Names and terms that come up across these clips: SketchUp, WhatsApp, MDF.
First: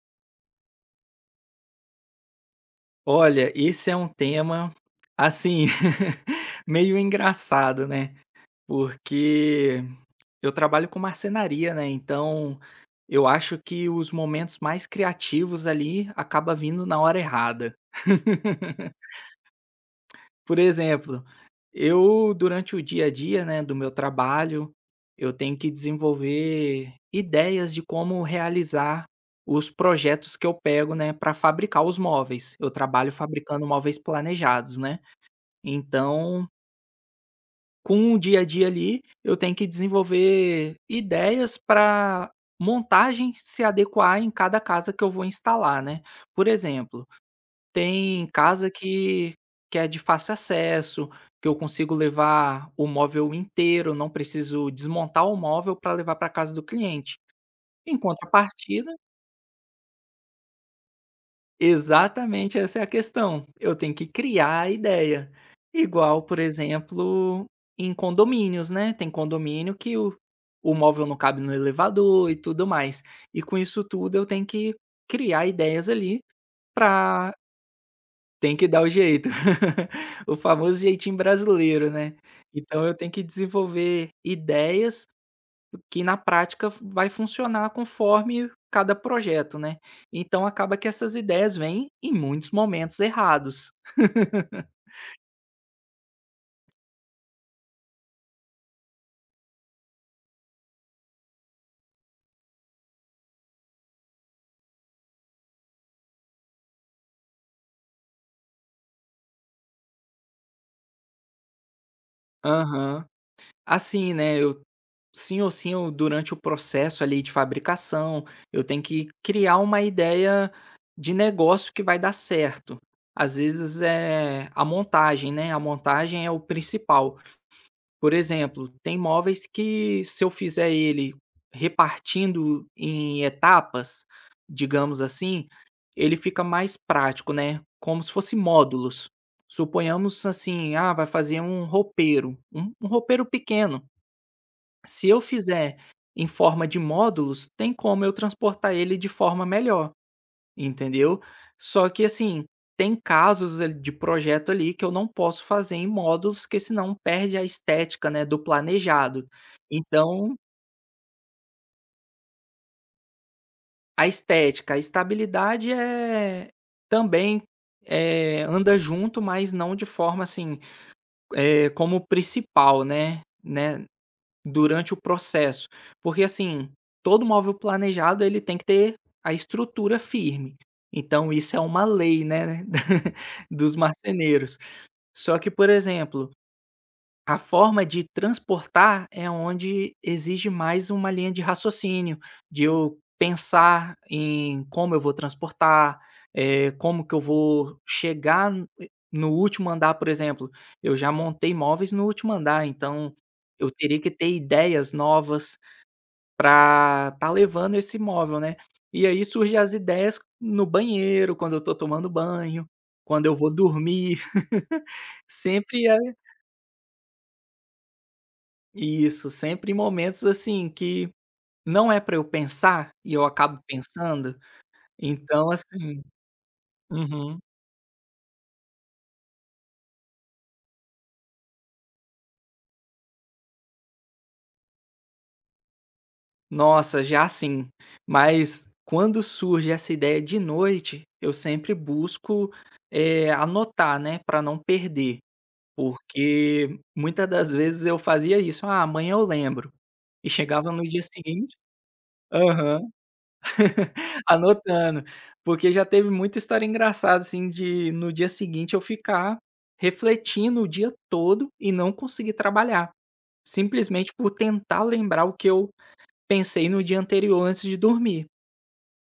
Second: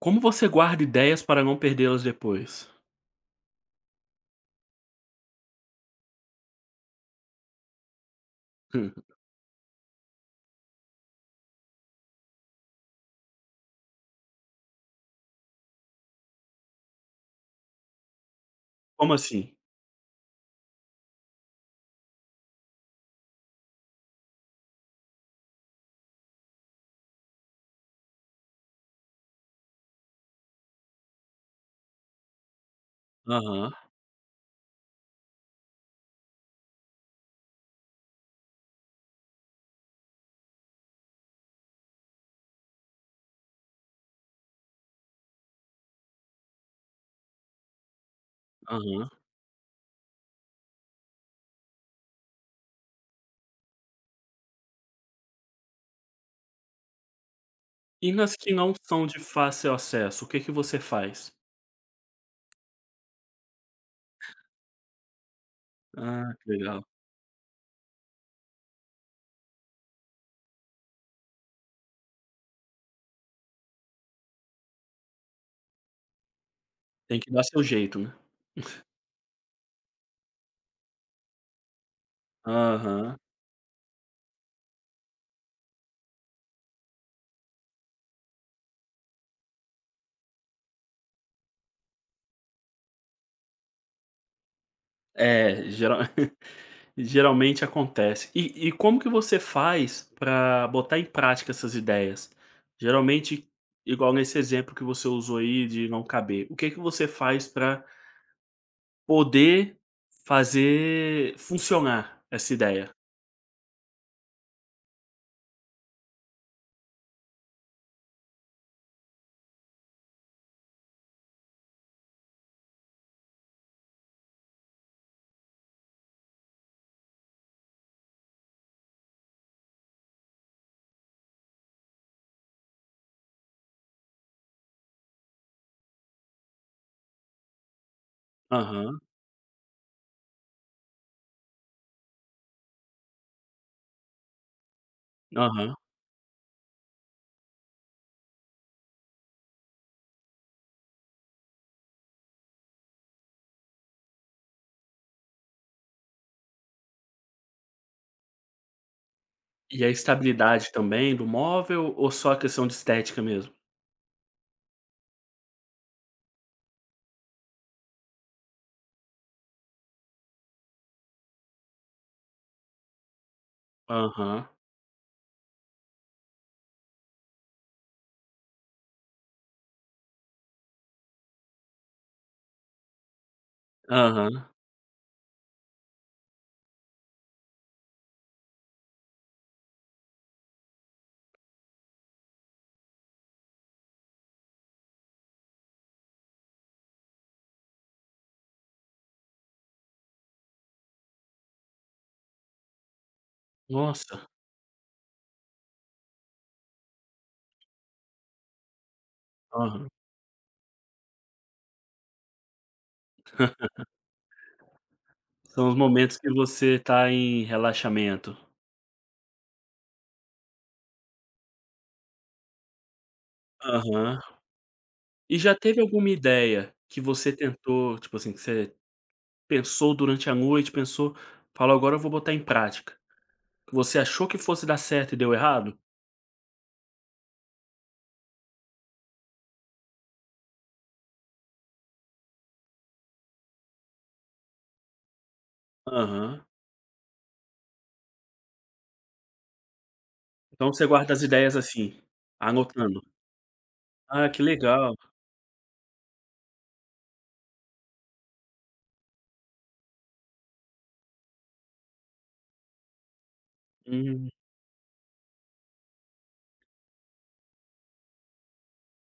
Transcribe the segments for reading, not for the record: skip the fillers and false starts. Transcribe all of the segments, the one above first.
Como você guarda ideias para não perdê-las depois? Olha, esse é um tema, assim, meio engraçado, né, Hum. porque eu trabalho com marcenaria, né, então eu acho que os momentos mais criativos ali acaba vindo na hora errada. Como assim? Por exemplo, eu durante o dia a dia, né, do meu trabalho, eu tenho que desenvolver ideias de como realizar os projetos que eu pego, né, para fabricar os móveis. Eu trabalho fabricando Aham, móveis planejados, né. Então, com o dia a dia ali, eu tenho que desenvolver ideias para montagem se adequar em cada casa que eu vou instalar, né. Por exemplo, tem casa aham. que é de fácil acesso, que eu consigo levar o móvel inteiro, não preciso desmontar o móvel para levar para casa do cliente. Em E nas que não contrapartida, são de fácil acesso, o que que você faz? exatamente essa é a questão, eu tenho que criar a ideia. Igual, Ah, por que legal. exemplo, em condomínios, né, tem condomínio que o móvel não cabe no elevador e tudo mais. E com isso tudo eu tenho que criar ideias ali Tem que para. dar seu jeito, né. Tem que dar o jeito. O famoso jeitinho brasileiro, né. Então eu tenho Aham. que desenvolver ideias que na prática vai funcionar conforme cada projeto, né. Então acaba que essas ideias vêm em muitos momentos errados. É, geral geralmente acontece. E como que você faz para botar em prática essas ideias? Geralmente, igual nesse exemplo que você usou aí de não caber, o que que você faz para poder fazer funcionar essa ideia? Aham. Assim, né, eu sim ou sim eu durante o processo ali de fabricação, eu tenho que criar uma ideia de negócio que vai dar certo. Às vezes, é a montagem, né, a montagem é o principal. Por exemplo, tem móveis que se eu fizer ele repartindo em etapas, digamos assim, ele fica mais prático, né, como se fosse Aham. módulos. Suponhamos assim, ah, vai fazer um roupeiro, um roupeiro pequeno. Se eu Aham. fizer em forma de módulos, tem como eu transportar ele de forma melhor. Entendeu? Só que assim, tem casos ali de projeto ali que eu não posso fazer em módulos, que senão perde a estética, né, do planejado. E a Então, estabilidade também do móvel ou só a questão de estética mesmo? a estética, a estabilidade, é também, anda junto, mas não de forma assim, como principal, né, Aham, durante o processo. Porque assim, todo móvel planejado ele tem que ter a estrutura firme, então isso é uma lei, né, dos aham. marceneiros. Só que, por exemplo, a forma de transportar é onde exige mais uma linha de raciocínio, de eu pensar em como eu vou transportar, como que eu vou chegar no último andar, por exemplo. Eu já montei móveis no último andar, então eu teria que Nossa, ter ideias novas para estar levando esse móvel, né. E aí surgem as aham. ideias no banheiro, quando eu estou tomando banho, quando eu vou dormir. São os Sempre é. momentos que você está em relaxamento. Isso, sempre em momentos, assim, que não é para eu pensar e eu acabo Aham. pensando, E então já teve assim. alguma ideia que você Uhum. tentou, tipo assim, que você pensou durante a noite, pensou: "Falou, agora eu vou botar em prática", que você achou que fosse dar certo e deu errado? Nossa, já sim. Mas quando surge essa ideia de noite, eu sempre busco, anotar, né, para não perder, Aham. porque muitas das vezes eu fazia isso: "Ah, amanhã eu lembro", e Então chegava no você dia guarda as seguinte. ideias assim, Aham. anotando. Ah, que legal. Anotando, porque já teve muita história engraçada, assim, de no dia seguinte eu ficar refletindo o dia todo e não conseguir trabalhar, simplesmente Hum. por tentar lembrar o que eu pensei no dia anterior antes de dormir.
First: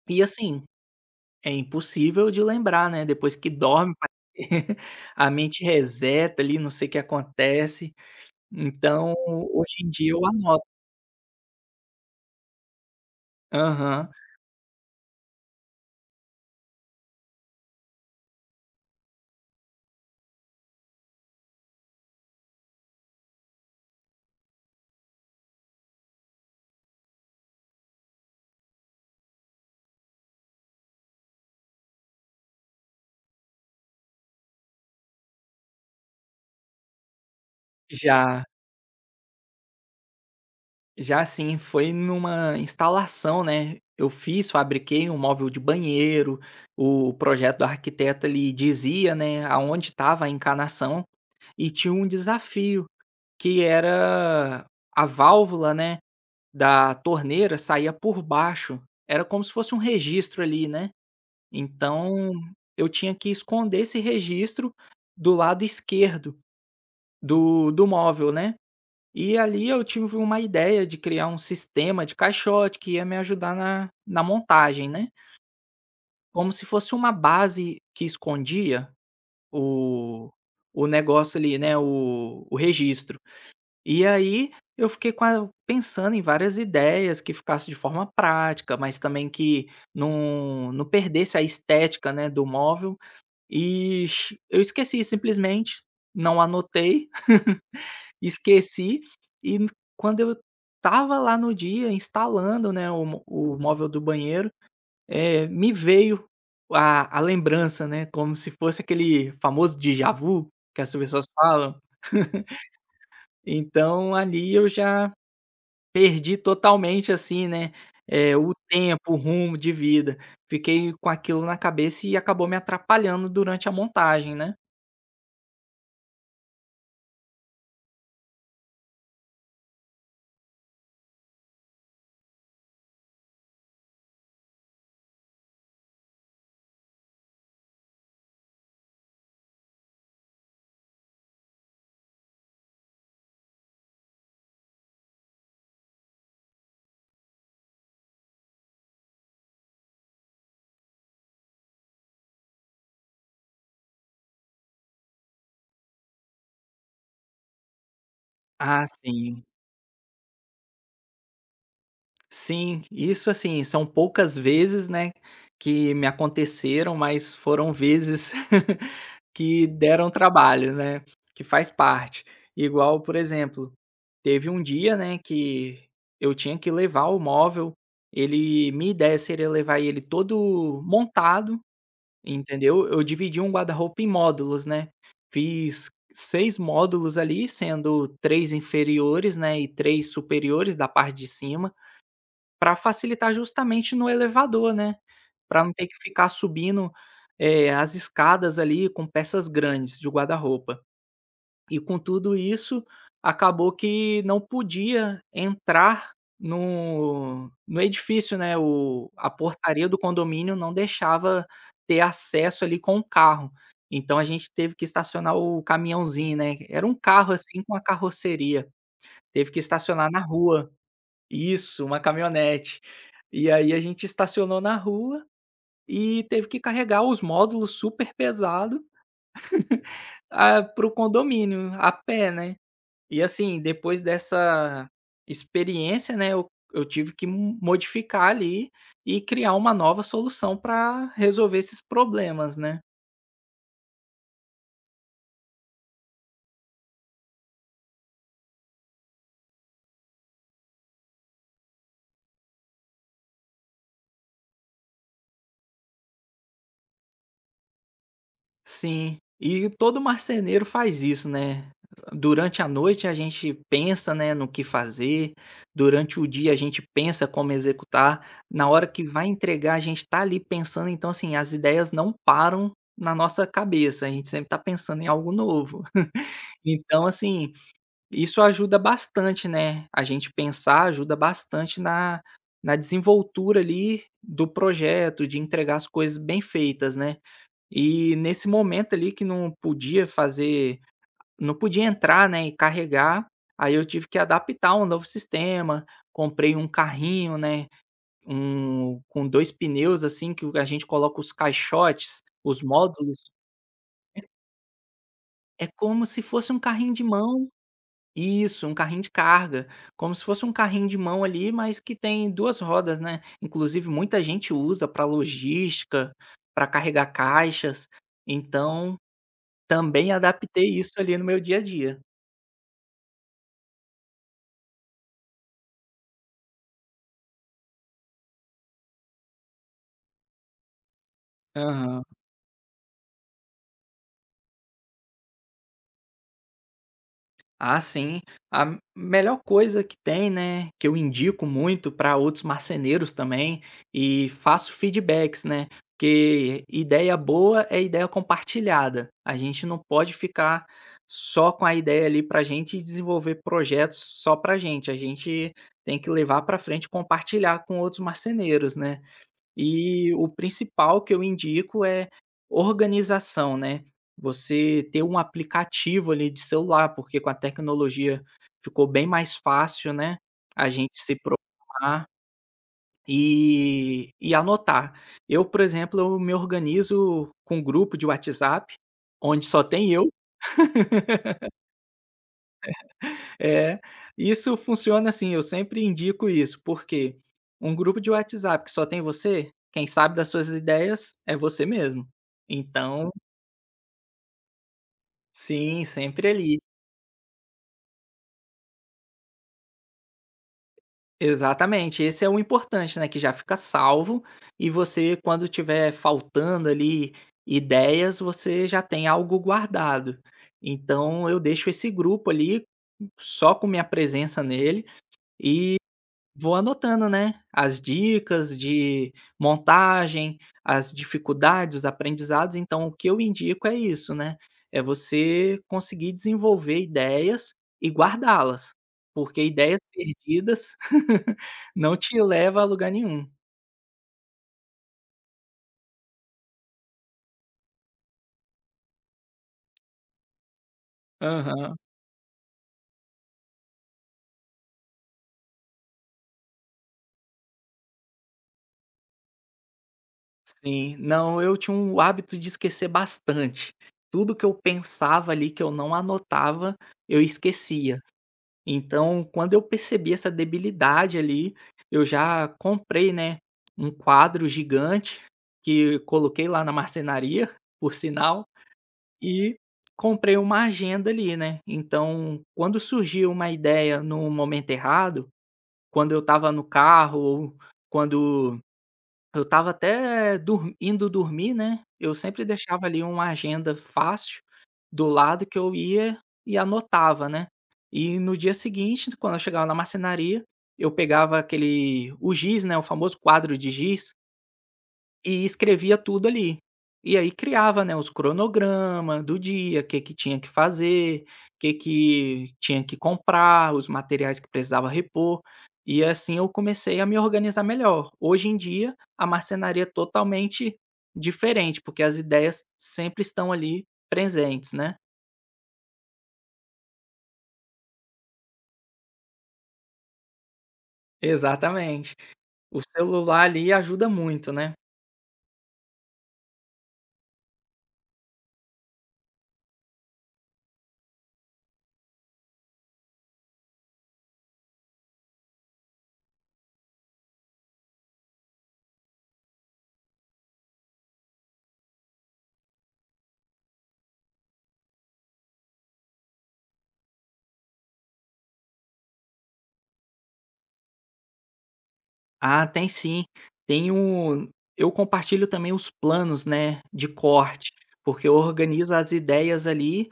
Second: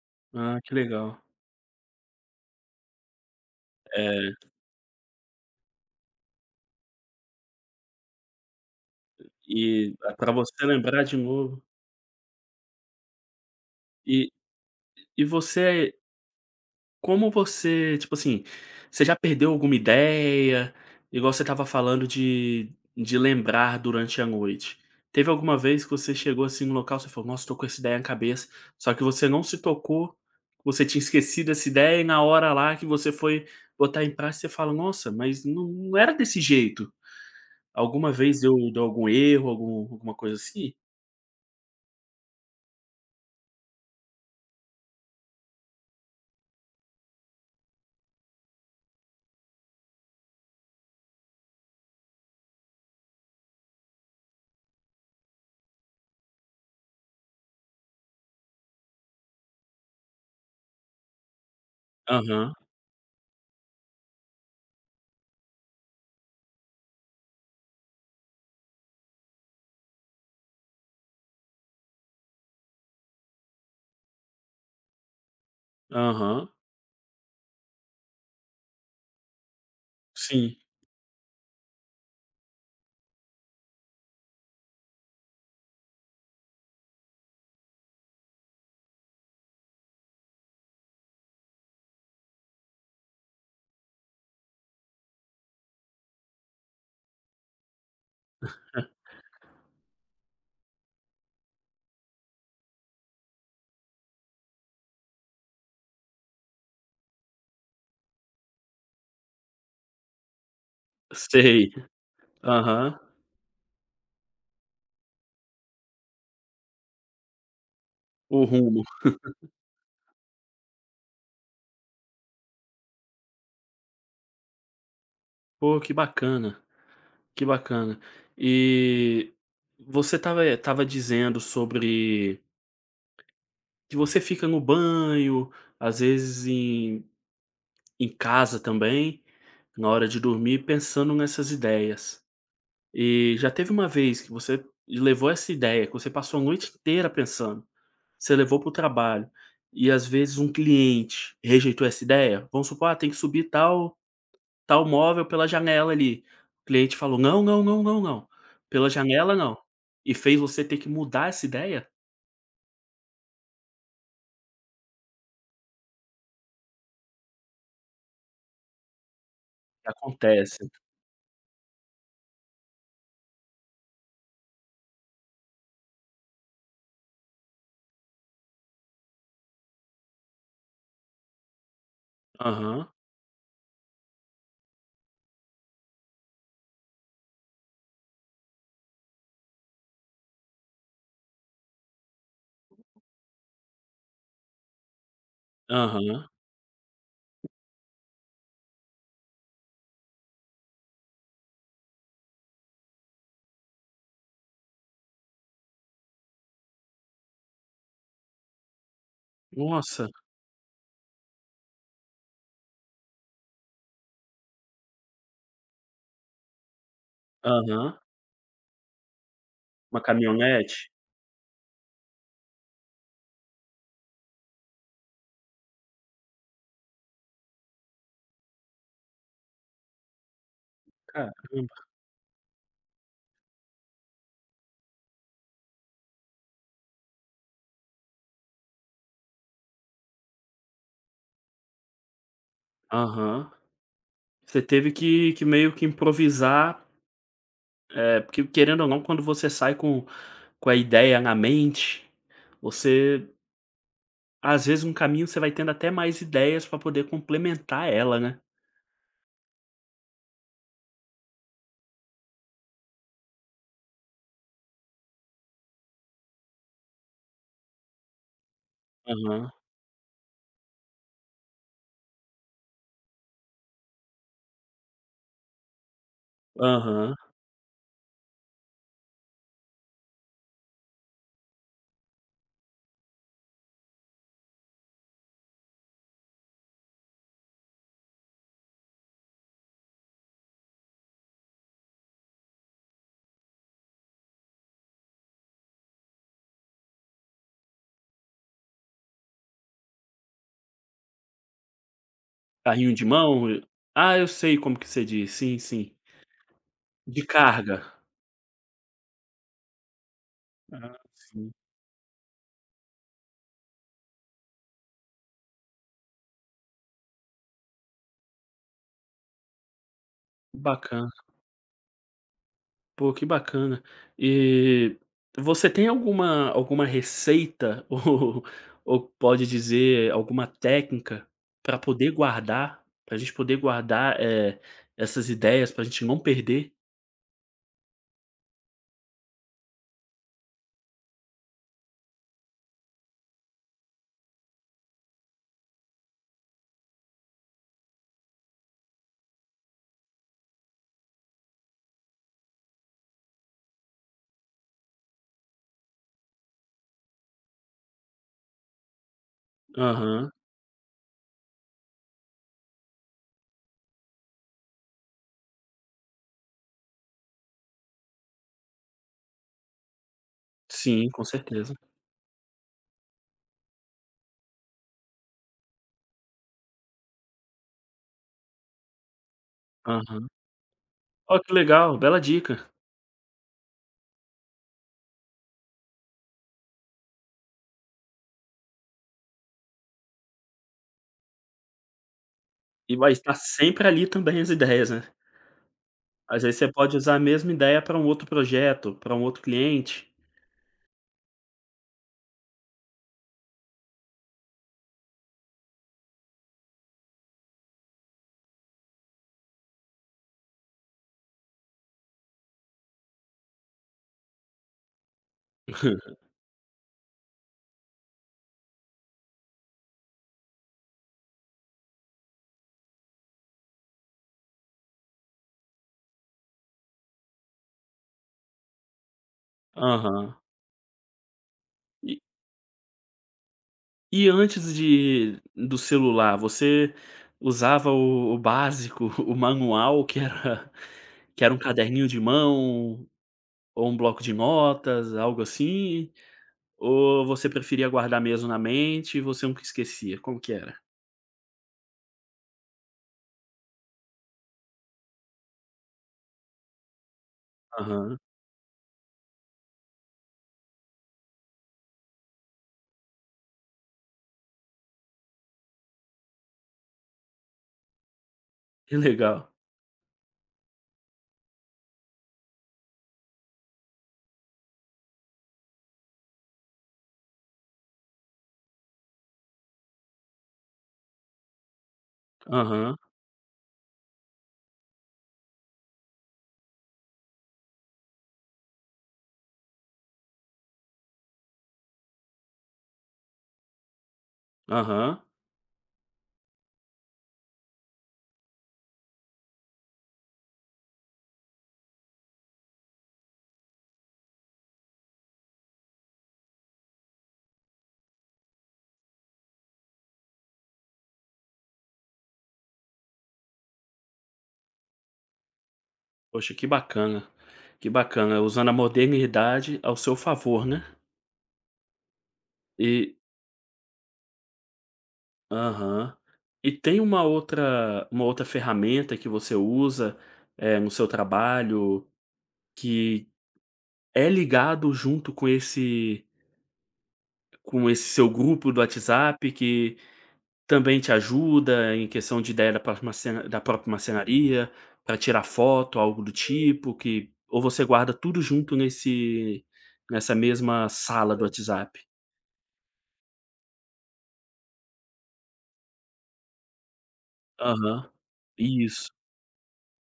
E Ah, assim, que legal. é impossível de lembrar, né, depois que dorme parece É. que a mente reseta ali, não sei o que acontece, então hoje em E dia eu para você anoto. lembrar de novo. Aham, E e você, como você tipo assim, você já perdeu alguma ideia? Igual você estava falando de lembrar durante a noite. Teve alguma vez que você chegou, assim, no local, você falou: "Nossa, tô com essa ideia na cabeça", só que você não se tocou, você tinha esquecido essa ideia e na hora lá que você foi botar em prática, você fala: "Nossa, mas não era desse jeito". Alguma vez já. eu deu algum erro, algum alguma coisa assim? Já sim, foi numa instalação, né, eu fiz, fabriquei um móvel de banheiro, o projeto do arquiteto ele dizia, né, aonde estava a encanação, e tinha um desafio, que era a válvula, né, da torneira saía por baixo, era como se fosse um registro ali, né, então Aham, eu tinha que esconder esse registro do lado esquerdo do móvel, né. E ali eu tive uma ideia de criar um sistema de caixote que ia me ajudar na montagem, né, aham, como se fosse uma base que escondia o sim. o negócio ali, né, o registro. E aí eu fiquei com a pensando em várias ideias que ficasse de forma prática, mas também que não perdesse a estética, né, do móvel, e eu esqueci simplesmente, não anotei. Esqueci e n- quando eu estava lá no dia instalando, né, o móvel do banheiro, me veio a lembrança, né, como se fosse aquele famoso déjà vu que as pessoas Sei. falam. Aham. Então ali eu já perdi totalmente, assim, né, O o rumo. tempo, o rumo de vida. Fiquei com aquilo na cabeça e acabou me atrapalhando durante a montagem, né. Pô, que bacana, que bacana. E você estava, estava dizendo sobre que você fica no banho, às vezes em casa também, na hora de dormir, pensando nessas ideias. E já teve uma vez que você levou essa ideia, que você passou a noite inteira pensando, você levou para o trabalho, e às vezes um cliente rejeitou essa ideia? Vamos supor: "Ah, tem que subir tal Tá o móvel pela janela ali. O cliente falou: "Não, não, não, não, não. Ah, Pela janela sim. não". E fez você ter que mudar essa ideia? Sim, isso assim, são poucas vezes, né, que me aconteceram, mas foram vezes que deram Acontece. trabalho, né, que faz parte. Igual, por exemplo, teve um dia, né, que eu tinha que levar o móvel, ele minha ideia seria levar ele todo montado, entendeu? Aham, Eu dividi um guarda-roupa em módulos, né, fiz 6 módulos ali, sendo 3 inferiores, né, e 3 superiores da parte de cima para facilitar justamente no elevador, né. Para não ter que ficar aham. subindo, as escadas ali com peças grandes de guarda-roupa. E com tudo isso, acabou que não podia entrar no edifício, né, o a portaria do Nossa. condomínio não deixava ter acesso ali com o carro. Então a gente teve que estacionar o caminhãozinho, né, era um carro, assim, com a Aham. carroceria, teve que Uma estacionar na rua. caminhonete? Isso, uma caminhonete. E aí a gente estacionou na rua e teve que carregar os módulos super pesado, ah, para o Caramba. condomínio, a pé, né. E assim, depois dessa experiência, né, eu tive que mo modificar ali e criar uma nova solução para resolver esses problemas, né. Aham. Você teve que meio que improvisar, porque querendo ou não, quando você sai com a ideia na mente, você às vezes, no caminho, você vai tendo até mais ideias pra poder complementar ela, né. Sim, e todo marceneiro faz isso, né. Durante a noite a gente pensa, né, no que fazer, durante o dia a gente pensa como executar, na hora que vai Aham, entregar a gente tá ali pensando, então, assim, as ideias não param na nossa cabeça, a gente sempre tá pensando em algo novo. Então, aham. assim, isso ajuda bastante, né, a gente pensar ajuda bastante na na desenvoltura ali do projeto, de entregar as coisas bem feitas, né. E nesse momento ali que não podia fazer não podia entrar, né, e carregar, aí eu tive que adaptar um novo sistema, comprei um carrinho, né, um com 2 pneus, assim, que a gente coloca os caixotes, os Carrinho de módulos mão? Ah, eu sei como que você diz. Sim, é sim. como se fosse um carrinho de De mão, carga. isso, um carrinho de carga, como se fosse um carrinho Ah, de mão ali, sim. mas que tem 2 rodas, né. Inclusive muita gente usa para logística, para carregar caixas, então também adaptei isso Bacana. ali no meu dia a dia. Pô, que bacana. E você tem alguma alguma receita ou pode dizer alguma técnica para Aham. poder guardar, para a gente poder guardar, essas ideias, para a gente não perder? Ah, sim. A melhor coisa que tem, né, que eu indico muito para outros marceneiros também, e faço feedbacks, né, porque ideia boa é ideia compartilhada. A gente não pode ficar só com a ideia ali para gente e desenvolver projetos só para gente. A gente tem que levar para frente e compartilhar com outros marceneiros, né. E o Aham. principal que eu indico é organização, né. Você ter um aplicativo ali de celular, porque com a tecnologia ficou bem mais fácil, né, a gente Sim, se com certeza. programar e anotar. Eu, por exemplo, eu me organizo com um grupo de WhatsApp, onde só tem eu. Aham. Ó, que legal, bela dica. É, isso funciona assim, eu sempre indico isso, porque um grupo de WhatsApp que só tem você, quem sabe das suas ideias é você mesmo. E Então, vai estar sempre ali também as ideias, né? sim, sempre Às ali. vezes você pode usar a mesma ideia para um outro projeto, para um outro cliente. Exatamente, esse é o importante, né, que já fica salvo e você quando tiver faltando ali ideias, você já tem algo guardado. Então eu deixo esse grupo ali, só com minha presença nele e vou anotando, né, as dicas de montagem, as dificuldades, os aprendizados, então o que eu indico é isso, né, é você conseguir desenvolver ideias e guardá-las, porque ideias Aham. perdidas não E te leva a lugar nenhum. e antes de do celular, você usava o básico, o manual, que era um Aham, caderninho de mão, ou um bloco de notas, algo assim? Ou você preferia guardar mesmo na mente e você nunca esquecia? Como que era? sim. Não, eu tinha um hábito de esquecer bastante. Tudo que eu pensava ali que eu não anotava, eu esquecia. Aham. Então, quando eu percebi essa debilidade ali, eu já comprei, né, um quadro gigante que coloquei lá na marcenaria, por sinal, Que legal. e comprei uma agenda ali, né. Então, quando surgiu uma ideia no momento errado, quando eu estava no carro ou quando eu estava até dor indo dormir, né, eu sempre deixava Aham, ali uma agenda fácil do lado que eu ia e anotava, né. E no dia seguinte, quando eu chegava na marcenaria, eu pegava aquele o giz, né, o famoso quadro de giz aham. e escrevia tudo ali. E aí criava, né, os cronograma do dia, o que que tinha que fazer, o que que tinha que comprar, os materiais que precisava repor, e assim eu comecei a me organizar melhor. Hoje em dia, a marcenaria é totalmente diferente, porque as ideias sempre estão ali presentes, né. Poxa, que bacana, usando a modernidade ao seu favor, né? Exatamente. O E celular ali ajuda muito, né. aham. E tem uma outra ferramenta que você usa, no seu trabalho, que é ligado junto com esse seu grupo do WhatsApp, que também te ajuda em questão de ideia da próxima cena da próxima cenaria, para tirar foto, algo do tipo, que ou você guarda tudo junto nesse nessa mesma sala do WhatsApp? Ah, tem sim. Tem um, eu compartilho também os planos, né, de corte, Aham. porque eu organizo as Isso. ideias ali,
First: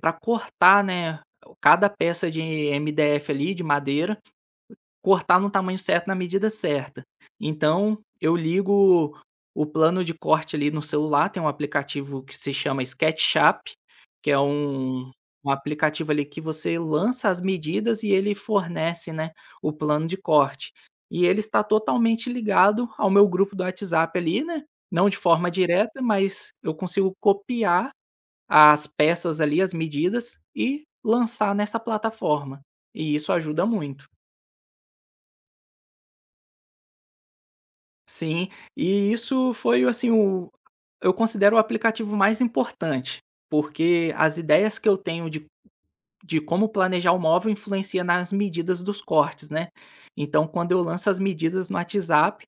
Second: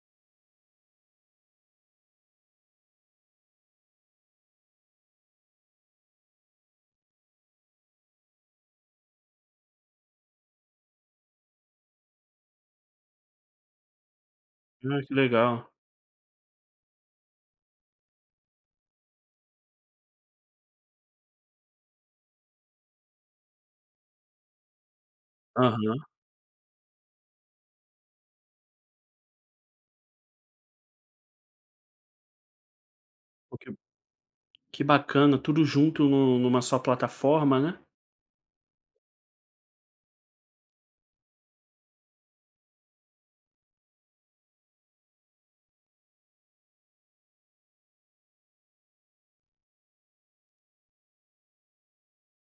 para cortar, né, cada peça de MDF ali, de madeira, cortar no tamanho certo, na medida certa. Então, eu ligo o plano de corte ali no celular, tem um aplicativo que se chama SketchUp, que é Ah, um que um legal. aplicativo ali que você lança as medidas e ele fornece, né, o plano de corte. E ele está totalmente ligado ao meu grupo do WhatsApp ali, né, não de forma Aham. direta, mas eu consigo copiar as peças ali, as medidas e lançar nessa plataforma, e isso ajuda muito. Que bacana, tudo junto nu numa só plataforma, né. Sim, e isso foi assim o eu considero o aplicativo mais importante, porque as ideias que eu tenho de como planejar o móvel influencia nas medidas dos cortes, né. Então quando eu lanço as medidas no WhatsApp,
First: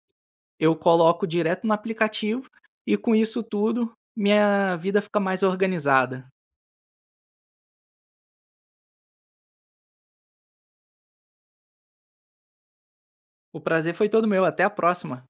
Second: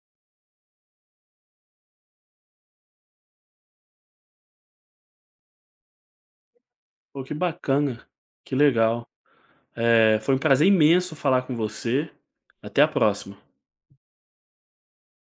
eu coloco direto no aplicativo e com isso tudo, minha vida fica mais organizada. Pô, que bacana, que legal. Foi um prazer imenso falar com você. Até a próxima. O prazer foi todo meu, até a próxima.